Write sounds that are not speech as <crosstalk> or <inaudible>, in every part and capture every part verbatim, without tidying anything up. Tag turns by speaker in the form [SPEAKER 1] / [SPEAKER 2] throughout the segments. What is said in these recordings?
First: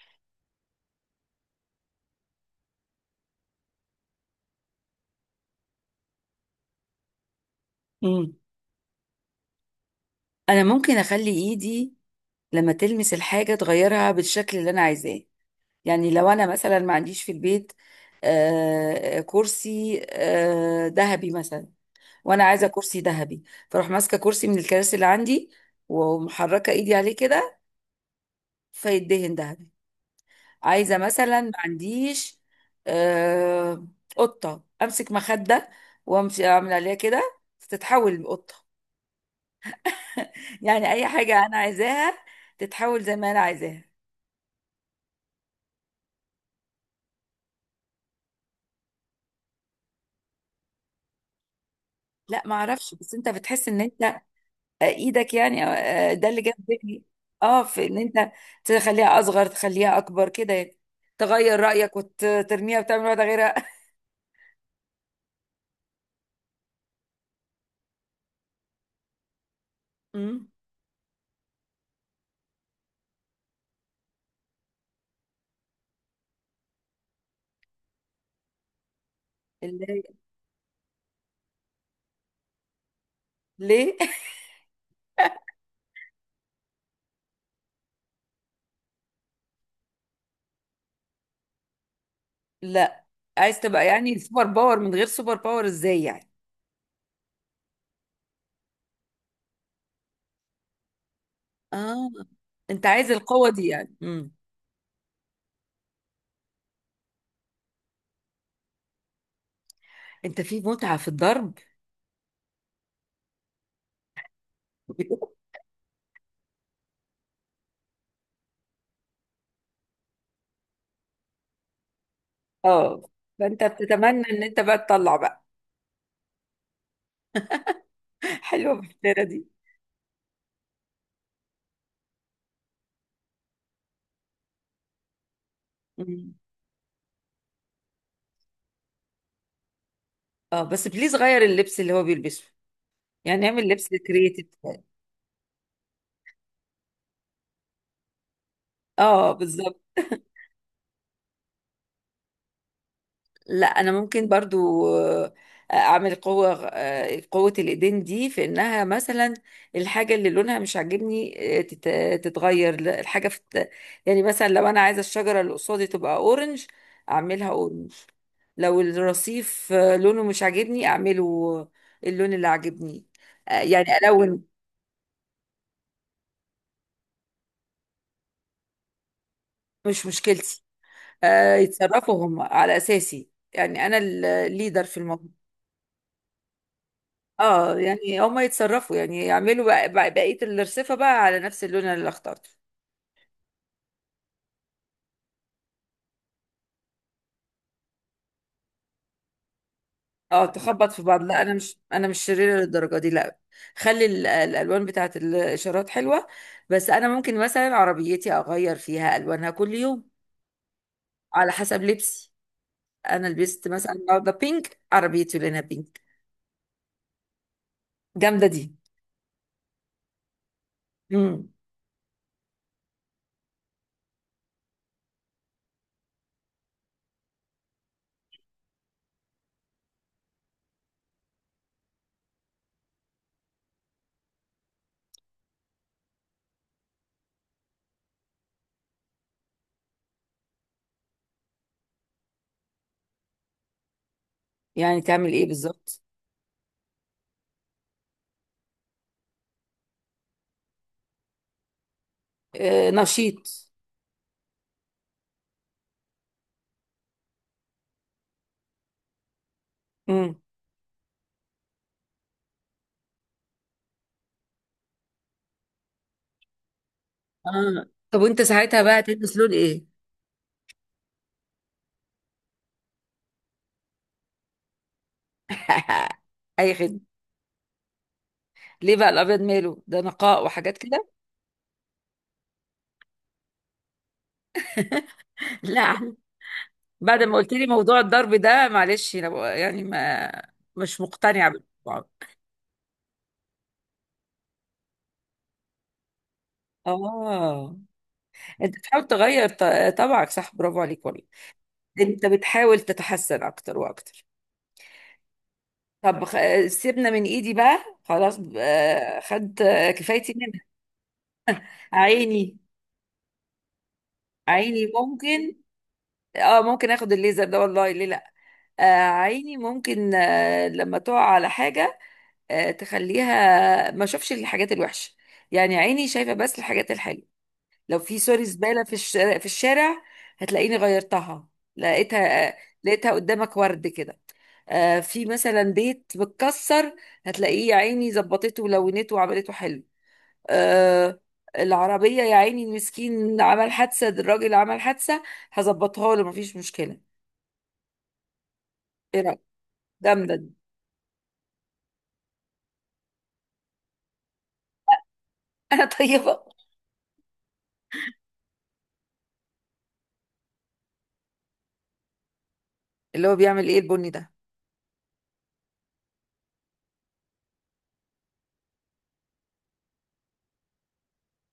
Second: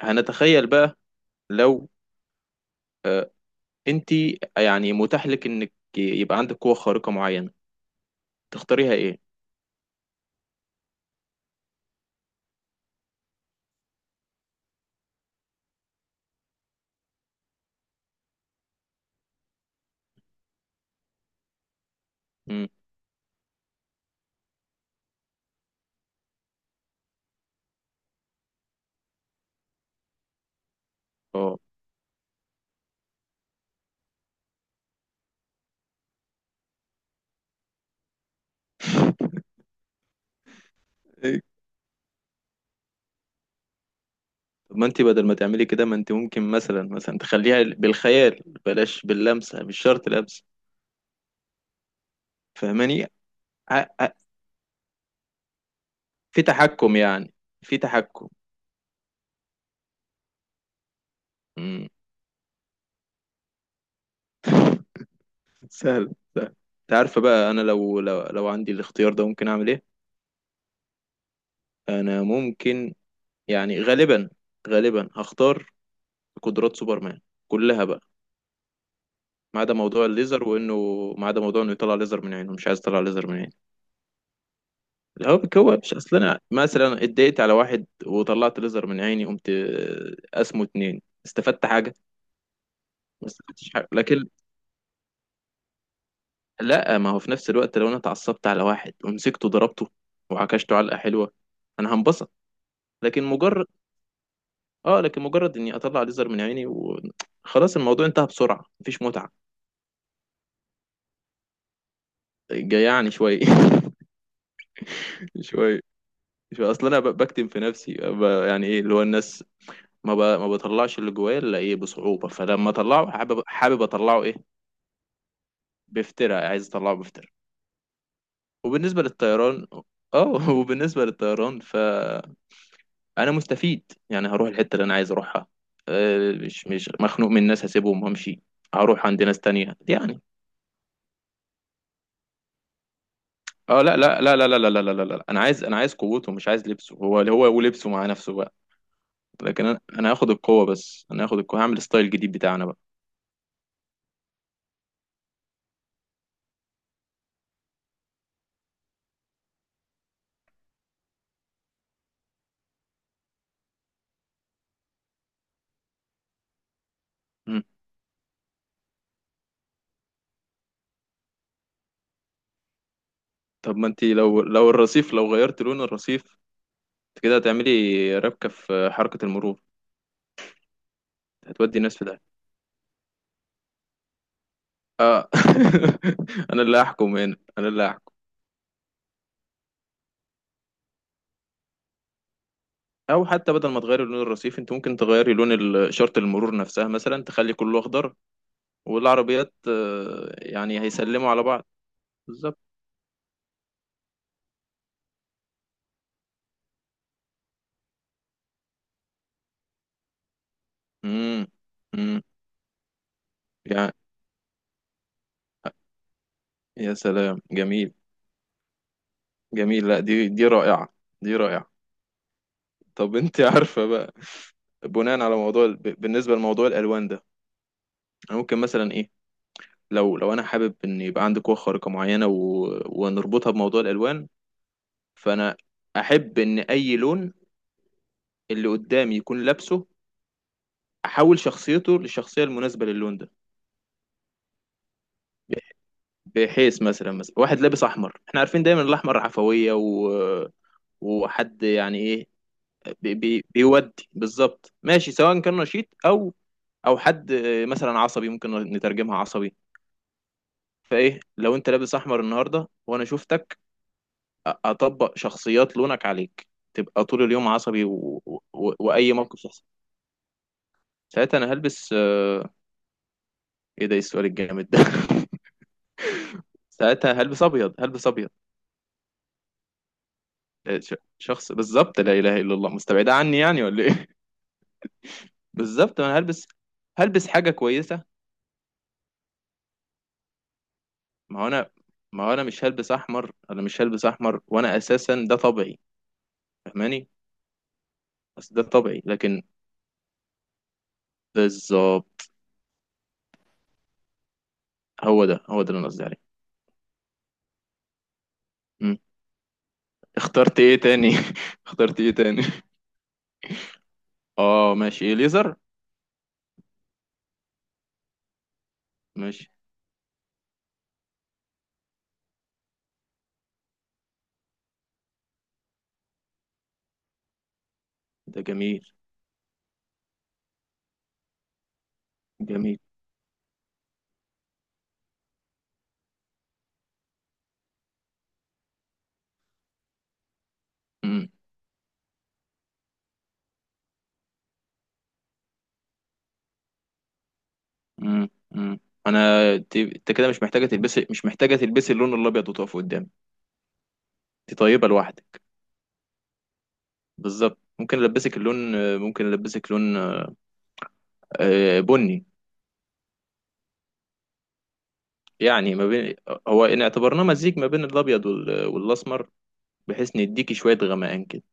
[SPEAKER 1] هنتخيل بقى لو انت يعني متاح لك انك يبقى عندك قوة خارقة معينة
[SPEAKER 2] مم.
[SPEAKER 1] تختاريها ايه؟
[SPEAKER 2] انا ممكن اخلي ايدي لما تلمس الحاجه تغيرها بالشكل اللي انا عايزاه. يعني لو انا مثلا ما عنديش في البيت آه كرسي آه ذهبي مثلا، وانا عايزه
[SPEAKER 1] امم
[SPEAKER 2] كرسي ذهبي، فاروح ماسكه كرسي من الكراسي اللي عندي ومحركه ايدي عليه كده فيدهن ذهبي. عايزه مثلا ما
[SPEAKER 1] اه.
[SPEAKER 2] عنديش آه قطه، امسك مخده وامشي اعمل عليها كده تتحول لقطه. يعني اي
[SPEAKER 1] إيه؟
[SPEAKER 2] حاجه انا عايزاها تتحول زي ما انا عايزاها.
[SPEAKER 1] طب ما انت بدل ما تعملي كده، ما انت ممكن مثلا مثلا تخليها بالخيال، بلاش باللمسة، مش شرط لمسة.
[SPEAKER 2] لا ما اعرفش،
[SPEAKER 1] فاهماني؟
[SPEAKER 2] بس انت بتحس ان
[SPEAKER 1] ع-
[SPEAKER 2] انت
[SPEAKER 1] ع-
[SPEAKER 2] آه، ايدك يعني آه، آه، ده اللي
[SPEAKER 1] في
[SPEAKER 2] جاب
[SPEAKER 1] تحكم
[SPEAKER 2] ذهني.
[SPEAKER 1] يعني،
[SPEAKER 2] اه،
[SPEAKER 1] في
[SPEAKER 2] في ان
[SPEAKER 1] تحكم.
[SPEAKER 2] انت تخليها اصغر تخليها اكبر كده يعني، تغير
[SPEAKER 1] امم.
[SPEAKER 2] رايك وترميها وتعمل واحده غيرها.
[SPEAKER 1] سهل سهل. انت عارفة بقى انا لو لو لو عندي الاختيار ده ممكن اعمل ايه؟
[SPEAKER 2] امم
[SPEAKER 1] انا ممكن يعني غالبا، غالبا هختار قدرات سوبرمان كلها بقى. ما
[SPEAKER 2] <laughs>
[SPEAKER 1] عدا
[SPEAKER 2] اللي
[SPEAKER 1] موضوع
[SPEAKER 2] هي-
[SPEAKER 1] الليزر وانه، ما عدا موضوع انه يطلع ليزر من عينه، مش عايز يطلع ليزر من عينه.
[SPEAKER 2] ليه؟
[SPEAKER 1] اللي هو بيكوى، مش اصل انا مثلا اتضايقت على واحد وطلعت ليزر من عيني، قمت آه، اسمه اتنين استفدت حاجة؟
[SPEAKER 2] <laughs> لا،
[SPEAKER 1] ما
[SPEAKER 2] عايز
[SPEAKER 1] استفدتش
[SPEAKER 2] تبقى
[SPEAKER 1] حاجة.
[SPEAKER 2] يعني
[SPEAKER 1] لكن
[SPEAKER 2] سوبر باور من غير سوبر باور ازاي يعني؟
[SPEAKER 1] لا، ما هو في نفس الوقت لو انا اتعصبت على واحد ومسكته ضربته وعكشته علقة حلوة، انا
[SPEAKER 2] اه،
[SPEAKER 1] هنبسط.
[SPEAKER 2] انت عايز
[SPEAKER 1] لكن
[SPEAKER 2] القوه
[SPEAKER 1] مجرد،
[SPEAKER 2] دي يعني. امم،
[SPEAKER 1] اه لكن مجرد اني اطلع ليزر من عيني وخلاص، الموضوع انتهى بسرعة، مفيش متعة.
[SPEAKER 2] انت في متعه في الضرب؟
[SPEAKER 1] جيعني شوية. <laughs>
[SPEAKER 2] <laughs>
[SPEAKER 1] شوية. شوية، اصل انا ب- بكتم في نفسي، ب- يعني ايه اللي هو الناس، ما ب... ما بطلعش اللي جوايا الا ايه، بصعوبة. فلما
[SPEAKER 2] اه،
[SPEAKER 1] اطلعه حابب،
[SPEAKER 2] فانت
[SPEAKER 1] حابب اطلعه
[SPEAKER 2] بتتمنى
[SPEAKER 1] ايه،
[SPEAKER 2] ان انت بقى تطلع بقى.
[SPEAKER 1] بافتراء، عايز اطلعه بافتراء.
[SPEAKER 2] <laughs> حلوه
[SPEAKER 1] وبالنسبة
[SPEAKER 2] الفكره دي.
[SPEAKER 1] للطيران، اه <laughs> وبالنسبة للطيران فانا مستفيد، يعني هروح الحتة اللي انا عايز اروحها. آه،
[SPEAKER 2] مم.
[SPEAKER 1] مش مش مخنوق من الناس، هسيبهم وامشي. هروح عند ناس تانية يعني.
[SPEAKER 2] اه، بس بليز غير اللبس اللي هو بيلبسه، يعني نعمل
[SPEAKER 1] اه،
[SPEAKER 2] لبس
[SPEAKER 1] لا لا لا لا
[SPEAKER 2] كرييتيف.
[SPEAKER 1] لا لا لا لا لا لا. انا عايز، انا عايز قوته، مش عايز لبسه. هو هو ولبسه مع نفسه بقى.
[SPEAKER 2] اه
[SPEAKER 1] لكن
[SPEAKER 2] بالظبط.
[SPEAKER 1] انا، انا هاخد القوة، بس انا هاخد القوة هعمل ستايل جديد بتاعنا بقى.
[SPEAKER 2] لا انا ممكن برضو آه، اعمل قوة، آه، قوة الايدين دي في انها مثلا الحاجة اللي لونها مش عاجبني آه، تت- تتغير. لا، الحاجة في الت- يعني مثلا لو انا عايزة الشجرة اللي قصادي تبقى اورنج، اعملها
[SPEAKER 1] مم.
[SPEAKER 2] اورنج. لو الرصيف آه، لونه مش عاجبني، اعمله اللون اللي عاجبني. آه،
[SPEAKER 1] طب
[SPEAKER 2] يعني
[SPEAKER 1] ما انت، لو
[SPEAKER 2] الون.
[SPEAKER 1] لو الرصيف، لو غيرت لون الرصيف انت كده هتعملي ربكة في حركة المرور.
[SPEAKER 2] مش مشكلتي. آه،
[SPEAKER 1] هتودي الناس في ده.
[SPEAKER 2] يتصرفوا هم على اساسي. يعني انا الليدر في
[SPEAKER 1] اه.
[SPEAKER 2] الموضوع.
[SPEAKER 1] <laughs> انا اللي هحكم هنا، انا
[SPEAKER 2] اه،
[SPEAKER 1] اللي هحكم.
[SPEAKER 2] يعني هما يتصرفوا، يعني يعملوا بق- بق- بقية الرصيفة بقى على نفس اللون اللي اخترته.
[SPEAKER 1] او حتى بدل ما تغيري لون الرصيف، انت ممكن تغيري لون ال- اشارة المرور نفسها، مثلا تخلي كله اخضر، والعربيات آه،
[SPEAKER 2] اه
[SPEAKER 1] يعني
[SPEAKER 2] تخبط في بعض.
[SPEAKER 1] هيسلموا
[SPEAKER 2] لا
[SPEAKER 1] على
[SPEAKER 2] انا
[SPEAKER 1] بعض.
[SPEAKER 2] مش انا مش شريرة
[SPEAKER 1] بالظبط.
[SPEAKER 2] للدرجة دي، لا. خلي ال- الالوان بتاعت الاشارات حلوة. بس انا ممكن مثلا عربيتي اغير فيها الوانها كل يوم
[SPEAKER 1] امم.
[SPEAKER 2] على حسب
[SPEAKER 1] امم.
[SPEAKER 2] لبسي. انا لبست
[SPEAKER 1] يعني
[SPEAKER 2] مثلا النهارده بينك، عربيتي لونها بينك.
[SPEAKER 1] يا سلام، جميل.
[SPEAKER 2] جامدة دي.
[SPEAKER 1] جميل. لا، دي، دي رائعة. دي
[SPEAKER 2] امم،
[SPEAKER 1] رائعة. طب انت عارفة بقى، بناء على موضوع ال- بالنسبة لموضوع الالوان ده، أنا ممكن مثلا ايه، لو لو انا حابب ان يبقى عندي قوه خارقه معينه، و... ونربطها بموضوع الالوان. فانا احب ان اي لون اللي قدامي يكون لابسه، احول شخصيته للشخصيه المناسبه للون ده.
[SPEAKER 2] يعني تعمل ايه بالظبط؟
[SPEAKER 1] بحيث مثلا، مثلا واحد لابس احمر، احنا عارفين دايما الاحمر عفويه، و... وحد يعني ايه،
[SPEAKER 2] آه
[SPEAKER 1] بي... بي...
[SPEAKER 2] نشيط.
[SPEAKER 1] بيودي بالظبط. ماشي، سواء كان نشيط او، او حد مثلا عصبي، ممكن نترجمها عصبي.
[SPEAKER 2] امم.
[SPEAKER 1] فايه لو انت لابس احمر النهارده وانا شفتك، اطبق شخصيات لونك عليك، تبقى طول اليوم عصبي،
[SPEAKER 2] اه، طب
[SPEAKER 1] و... و...
[SPEAKER 2] وانت ساعتها بقى
[SPEAKER 1] واي
[SPEAKER 2] تلبس
[SPEAKER 1] موقف
[SPEAKER 2] لون
[SPEAKER 1] يحصل
[SPEAKER 2] ايه؟
[SPEAKER 1] ساعتها انا هلبس آه، ايه ده؟ إيه السؤال الجامد ده؟
[SPEAKER 2] <laughs>
[SPEAKER 1] <laughs>
[SPEAKER 2] اي خدمة.
[SPEAKER 1] ساعتها هلبس ابيض. هلبس ابيض.
[SPEAKER 2] ليه بقى؟ الابيض ماله؟ ده نقاء وحاجات
[SPEAKER 1] آه، ش-
[SPEAKER 2] كده.
[SPEAKER 1] شخص بالظبط لا اله الا الله مستبعده عني يعني، ولا ايه؟ <laughs>
[SPEAKER 2] <laughs>
[SPEAKER 1] بالظبط،
[SPEAKER 2] لا،
[SPEAKER 1] انا هلبس
[SPEAKER 2] بعد
[SPEAKER 1] هلبس
[SPEAKER 2] ما
[SPEAKER 1] حاجه
[SPEAKER 2] قلت لي موضوع
[SPEAKER 1] كويسه.
[SPEAKER 2] الضرب ده، معلش انا بقى- يعني ما مش
[SPEAKER 1] ما هو
[SPEAKER 2] مقتنعه
[SPEAKER 1] انا،
[SPEAKER 2] بالموضوع.
[SPEAKER 1] ما هو انا مش هلبس احمر. انا مش هلبس احمر، وانا اساسا ده طبيعي. فاهماني؟
[SPEAKER 2] اه
[SPEAKER 1] بس ده
[SPEAKER 2] انت
[SPEAKER 1] طبيعي
[SPEAKER 2] بتحاول
[SPEAKER 1] لكن.
[SPEAKER 2] تغير ط- طبعك، صح، برافو عليك والله. انت
[SPEAKER 1] بالظبط.
[SPEAKER 2] بتحاول تتحسن اكتر واكتر.
[SPEAKER 1] هو ده، هو ده اللي انا قصدي
[SPEAKER 2] طب
[SPEAKER 1] عليه.
[SPEAKER 2] خ- سيبنا من ايدي بقى، خلاص،
[SPEAKER 1] مم.
[SPEAKER 2] آه، خدت آه، كفايتي منها.
[SPEAKER 1] اخترت ايه تاني؟ <laughs> اخترت ايه تاني؟
[SPEAKER 2] عيني.
[SPEAKER 1] اه
[SPEAKER 2] عيني
[SPEAKER 1] ماشي، ايه،
[SPEAKER 2] ممكن.
[SPEAKER 1] ليزر،
[SPEAKER 2] اه ممكن اخد الليزر ده، والله ليه لا. آه،
[SPEAKER 1] ماشي.
[SPEAKER 2] عيني ممكن، آه، لما تقع على حاجة آه، تخليها ما اشوفش الحاجات الوحشه، يعني عيني شايفه بس الحاجات الحلوه. لو في
[SPEAKER 1] ده
[SPEAKER 2] سوري
[SPEAKER 1] جميل.
[SPEAKER 2] زباله في الشارع في الشارع هتلاقيني غيرتها، لقيتها آه،
[SPEAKER 1] جميل.
[SPEAKER 2] لقيتها قدامك ورد كده. آه، في مثلا بيت متكسر، هتلاقيه يا عيني ظبطته ولونته وعملته حلو. آه،
[SPEAKER 1] امم.
[SPEAKER 2] العربية يا عيني المسكين، عمل حادثة، الراجل عمل حادثة، هظبطها له مفيش مشكلة.
[SPEAKER 1] امم. امم. انا،
[SPEAKER 2] ايه رأيك؟
[SPEAKER 1] ت- انت كده
[SPEAKER 2] جامدة
[SPEAKER 1] مش
[SPEAKER 2] دي.
[SPEAKER 1] محتاجه تلبسي، مش محتاجه تلبسي اللون الابيض وتقف قدامي. انت طيبه لوحدك.
[SPEAKER 2] <laughs> انا طيبة.
[SPEAKER 1] بالظبط. ممكن البسك اللون، ممكن البسك لون آه، بني.
[SPEAKER 2] اللي هو بيعمل ايه البني ده؟
[SPEAKER 1] يعني ما بين، هو ان اعتبرناه مزيج ما بين الابيض وال- والاسمر، بحيث نديكي شويه غمقان كده.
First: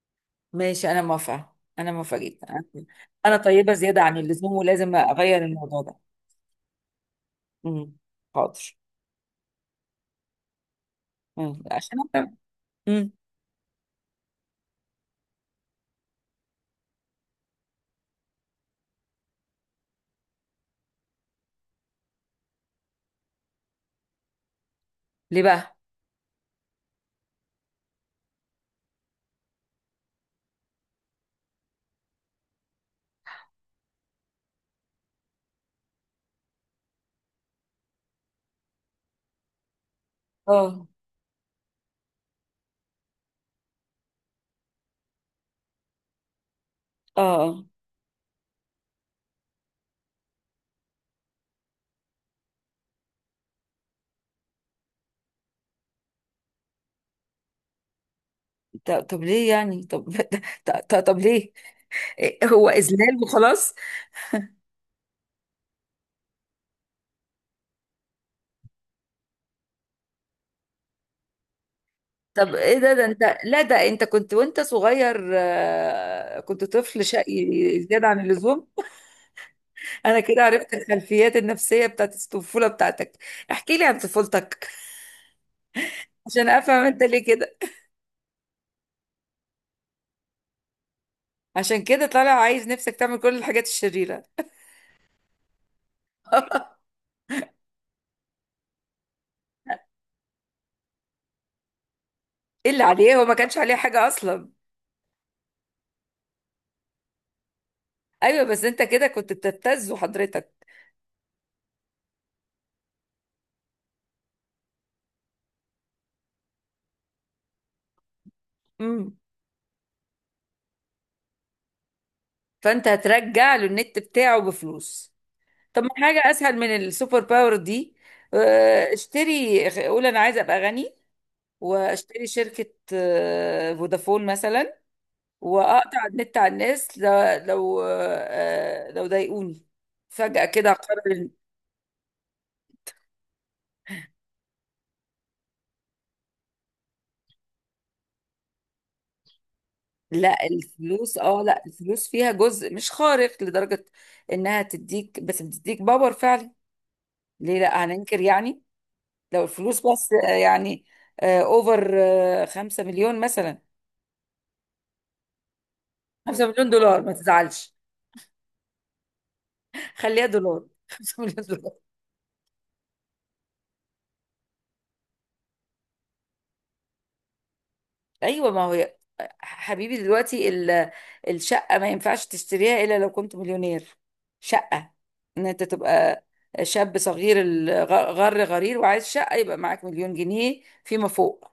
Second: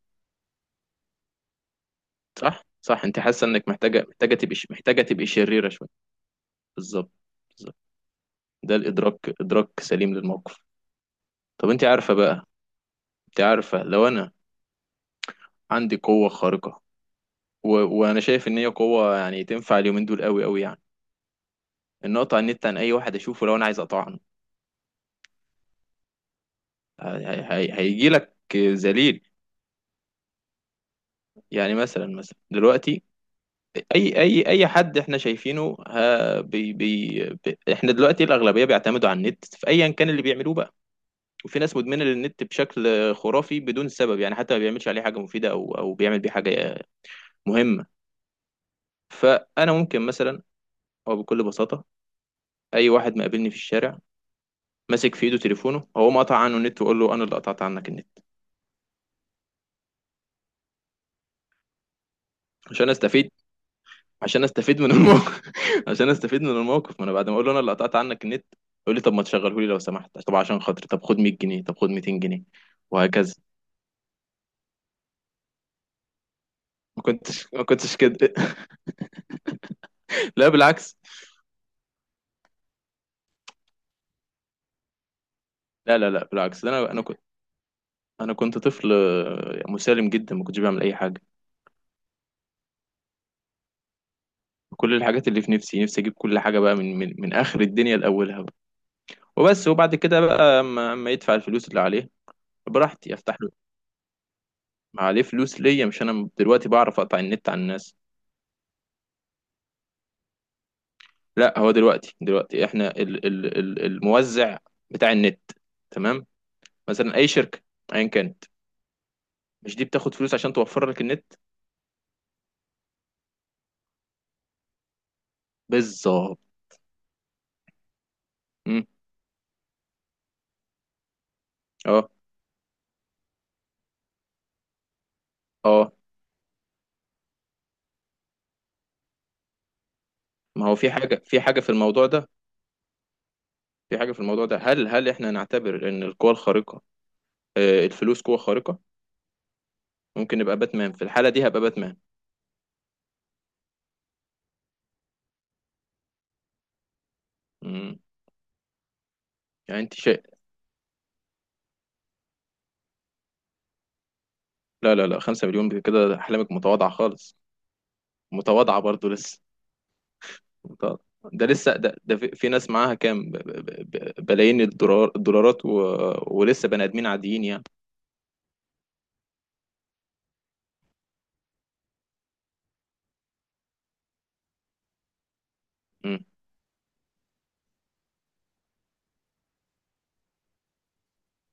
[SPEAKER 2] ماشي، انا موافقه انا موافقه جدا. انا
[SPEAKER 1] صح. صح، انت
[SPEAKER 2] أنا
[SPEAKER 1] حاسه انك
[SPEAKER 2] طيبه زياده
[SPEAKER 1] محتاجه،
[SPEAKER 2] عن
[SPEAKER 1] محتاجه
[SPEAKER 2] اللزوم،
[SPEAKER 1] تبقي ش-
[SPEAKER 2] ولازم
[SPEAKER 1] محتاجه تبقي
[SPEAKER 2] اغير
[SPEAKER 1] شريره
[SPEAKER 2] الموضوع
[SPEAKER 1] شويه.
[SPEAKER 2] ده.
[SPEAKER 1] بالظبط. بالظبط.
[SPEAKER 2] امم. حاضر.
[SPEAKER 1] ده الادراك، ادراك سليم للموقف.
[SPEAKER 2] مم.
[SPEAKER 1] طب انت
[SPEAKER 2] عشان
[SPEAKER 1] عارفه
[SPEAKER 2] أنا-
[SPEAKER 1] بقى،
[SPEAKER 2] امم.
[SPEAKER 1] انت عارفه لو انا عندي قوة خارقة، و... وانا شايف ان هي قوة يعني تنفع اليومين دول، قوي قوي يعني، ان اقطع النت عن اي واحد اشوفه لو انا عايز اقطع عنه.
[SPEAKER 2] ليه بقى؟
[SPEAKER 1] هيجي لك ذليل. يعني مثلا، مثلا دلوقتي اي اي اي حد احنا شايفينه، ها بي بي بي، احنا دلوقتي الاغلبية بيعتمدوا على النت في ايا كان اللي بيعملوه بقى.
[SPEAKER 2] اه.
[SPEAKER 1] وفي ناس مدمنة للنت بشكل خرافي، بدون سبب يعني، حتى ما بيعملش عليه حاجة مفيدة او، او بيعمل بيه حاجة
[SPEAKER 2] اه. آه.
[SPEAKER 1] مهمة. فانا ممكن مثلا، او بكل بساطة اي واحد مقابلني في الشارع ماسك في ايده تليفونه، هو قطع عنه النت وقول له انا اللي قطعت عنك النت.
[SPEAKER 2] ط- طب ليه يعني؟ طب <laughs> طب, طب ليه؟ إيه، هو
[SPEAKER 1] عشان
[SPEAKER 2] اذلال
[SPEAKER 1] استفيد،
[SPEAKER 2] وخلاص؟
[SPEAKER 1] عشان استفيد من الموقف <laughs> عشان استفيد من الموقف. ما انا بعد ما اقول له انا اللي قطعت عنك النت، يقول لي طب ما تشغله لي لو سمحت، طب عشان خاطري، طب خد مية جنيه، طب خد ميتين جنيه،
[SPEAKER 2] طب ايه ده؟ ده
[SPEAKER 1] وهكذا.
[SPEAKER 2] انت لا ده انت كنت وانت صغير آه، كنت
[SPEAKER 1] ما
[SPEAKER 2] طفل شقي
[SPEAKER 1] كنتش ما كنتش
[SPEAKER 2] زياده عن
[SPEAKER 1] كده.
[SPEAKER 2] اللزوم. <laughs> انا
[SPEAKER 1] <laughs>
[SPEAKER 2] كده
[SPEAKER 1] لا
[SPEAKER 2] عرفت
[SPEAKER 1] بالعكس.
[SPEAKER 2] الخلفيات النفسيه بتاعت الطفوله بتاعتك. احكي لي عن طفولتك
[SPEAKER 1] لا لا لا
[SPEAKER 2] عشان
[SPEAKER 1] بالعكس ده
[SPEAKER 2] افهم
[SPEAKER 1] انا، انا
[SPEAKER 2] انت
[SPEAKER 1] كنت
[SPEAKER 2] ليه كده.
[SPEAKER 1] انا كنت طفل آه، مسالم جدا، ما كنتش بعمل اي حاجه.
[SPEAKER 2] عشان كده طالع عايز نفسك تعمل كل الحاجات الشريرة.
[SPEAKER 1] كل الحاجات اللي في نفسي، نفسي اجيب كل حاجه بقى
[SPEAKER 2] <laughs>
[SPEAKER 1] من من, من اخر الدنيا لاولها بقى. وبس. وبعد كده بقى اما أما يدفع الفلوس اللي عليه،
[SPEAKER 2] ايه اللي
[SPEAKER 1] براحتي
[SPEAKER 2] عليه؟ هو ما
[SPEAKER 1] افتح.
[SPEAKER 2] كانش عليه حاجة اصلا.
[SPEAKER 1] ما عليه فلوس ليا؟ مش انا دلوقتي بعرف اقطع النت عن الناس؟
[SPEAKER 2] ايوه بس انت كده كنت بتبتزه حضرتك.
[SPEAKER 1] لا، هو دلوقتي دلوقتي احنا ال ال ال الموزع بتاع النت، تمام، مثلا اي شركه، ايا كانت،
[SPEAKER 2] امم.
[SPEAKER 1] مش دي بتاخد فلوس عشان توفر لك النت؟
[SPEAKER 2] فانت هترجع له النت بتاعه بفلوس. طب ما حاجة
[SPEAKER 1] بالظبط.
[SPEAKER 2] اسهل من السوبر باور دي.
[SPEAKER 1] مم.
[SPEAKER 2] آه، اشتري، قول انا عايزة ابقى غني،
[SPEAKER 1] اه.
[SPEAKER 2] واشتري شركة آه، فودافون مثلا،
[SPEAKER 1] اه.
[SPEAKER 2] واقطع النت على الناس ل- لو آه، لو ضايقوني، فجأة
[SPEAKER 1] ما
[SPEAKER 2] كده
[SPEAKER 1] هو في حاجه،
[SPEAKER 2] اقرر.
[SPEAKER 1] في حاجه في الموضوع ده في حاجه في الموضوع ده. هل هل احنا نعتبر ان القوه الخارقه، آه الفلوس، قوه خارقه؟
[SPEAKER 2] لا
[SPEAKER 1] ممكن نبقى باتمان في
[SPEAKER 2] الفلوس،
[SPEAKER 1] الحاله
[SPEAKER 2] اه
[SPEAKER 1] دي، هبقى
[SPEAKER 2] لا
[SPEAKER 1] باتمان.
[SPEAKER 2] الفلوس فيها جزء مش خارق لدرجة انها تديك، بس بتديك باور فعلا. ليه لا؟
[SPEAKER 1] مم.
[SPEAKER 2] هننكر يعني؟ لو
[SPEAKER 1] يعني
[SPEAKER 2] الفلوس
[SPEAKER 1] انت
[SPEAKER 2] بس
[SPEAKER 1] شيء.
[SPEAKER 2] آه، يعني اوفر، خمسة مليون مثلا.
[SPEAKER 1] لا لا لا، 5 مليون كده
[SPEAKER 2] خمسة
[SPEAKER 1] احلامك
[SPEAKER 2] مليون
[SPEAKER 1] متواضعه
[SPEAKER 2] دولار ما
[SPEAKER 1] خالص.
[SPEAKER 2] تزعلش.
[SPEAKER 1] متواضعه برضو لسه.
[SPEAKER 2] <laughs> خليها دولار. <laughs>
[SPEAKER 1] طب
[SPEAKER 2] خمسة مليون
[SPEAKER 1] ده
[SPEAKER 2] دولار.
[SPEAKER 1] لسه، ده, ده في في ناس معاها كام، ب- ب- ب- بلايين الدولار، الدولارات، و... ولسه بني ادمين عاديين يعني.
[SPEAKER 2] ايوه ما هو ي- حبيبي دلوقتي ال- الشقة ما ينفعش تشتريها الا لو كنت مليونير. شقة، ان انت
[SPEAKER 1] امم.
[SPEAKER 2] تبقى شاب صغير الغ- غر غرير وعايز شقة، يبقى معاك مليون جنيه فيما فوق.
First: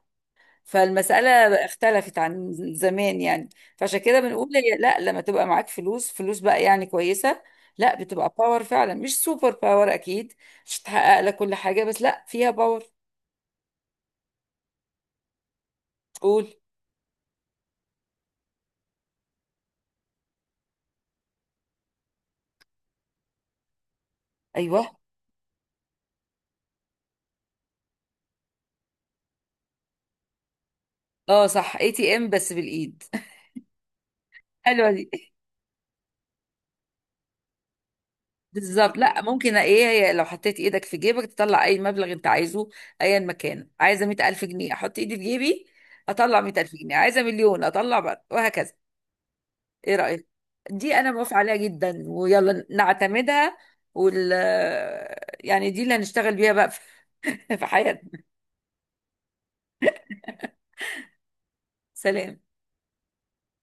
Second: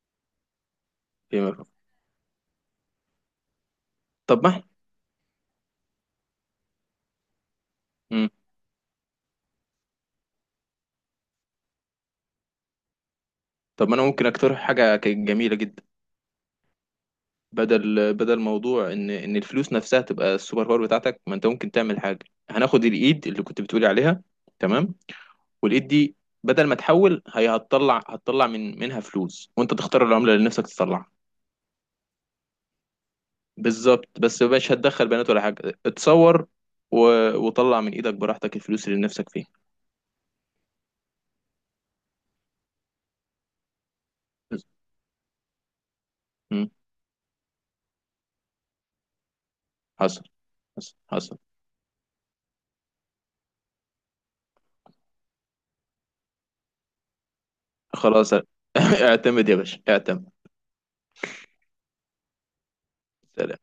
[SPEAKER 2] فالمسألة
[SPEAKER 1] فيما-.
[SPEAKER 2] اختلفت عن زمان يعني. فعشان كده
[SPEAKER 1] طب
[SPEAKER 2] بنقول،
[SPEAKER 1] ما
[SPEAKER 2] هي لا، لما تبقى معاك فلوس، فلوس بقى يعني كويسة، لا
[SPEAKER 1] امم،
[SPEAKER 2] بتبقى باور فعلا، مش سوبر باور أكيد. مش هتحقق لك كل حاجة، بس لا فيها باور.
[SPEAKER 1] طب ما انا ممكن اقترح حاجه كانت جميله جدا.
[SPEAKER 2] تقول.
[SPEAKER 1] بدل بدل موضوع ان، ان الفلوس نفسها تبقى السوبر باور بتاعتك، ما انت ممكن تعمل حاجه، هناخد الايد اللي كنت بتقولي عليها،
[SPEAKER 2] أيوه.
[SPEAKER 1] تمام، والايد دي بدل ما تحول، هي هتطلع، هتطلع من منها فلوس، وانت تختار العمله اللي نفسك تطلعها.
[SPEAKER 2] اه صح، اي تي ام بس بالإيد.
[SPEAKER 1] بالظبط،
[SPEAKER 2] <laughs>
[SPEAKER 1] بس مش
[SPEAKER 2] حلوة
[SPEAKER 1] هتدخل
[SPEAKER 2] دي.
[SPEAKER 1] بنات ولا حاجه، اتصور. و... وطلع من ايدك براحتك الفلوس
[SPEAKER 2] بالظبط.
[SPEAKER 1] اللي
[SPEAKER 2] لا
[SPEAKER 1] نفسك فيها.
[SPEAKER 2] ممكن ايه، هي لو حطيت ايدك في جيبك تطلع اي مبلغ انت عايزه، ايا مكان، عايزه مية الف جنيه احط ايدي في جيبي اطلع
[SPEAKER 1] مم.
[SPEAKER 2] مية الف جنيه، عايزه مليون اطلع بقى، وهكذا. ايه
[SPEAKER 1] حصل،
[SPEAKER 2] رأيك؟ دي
[SPEAKER 1] حصل،
[SPEAKER 2] انا موافقة
[SPEAKER 1] حصل.
[SPEAKER 2] عليها جدا، ويلا نعتمدها. وال، يعني دي اللي هنشتغل بيها بقى في <laughs> في حياتنا.
[SPEAKER 1] خلاص، <laughs> اعتمد يا باشا، اعتمد.
[SPEAKER 2] سلام.
[SPEAKER 1] سلام.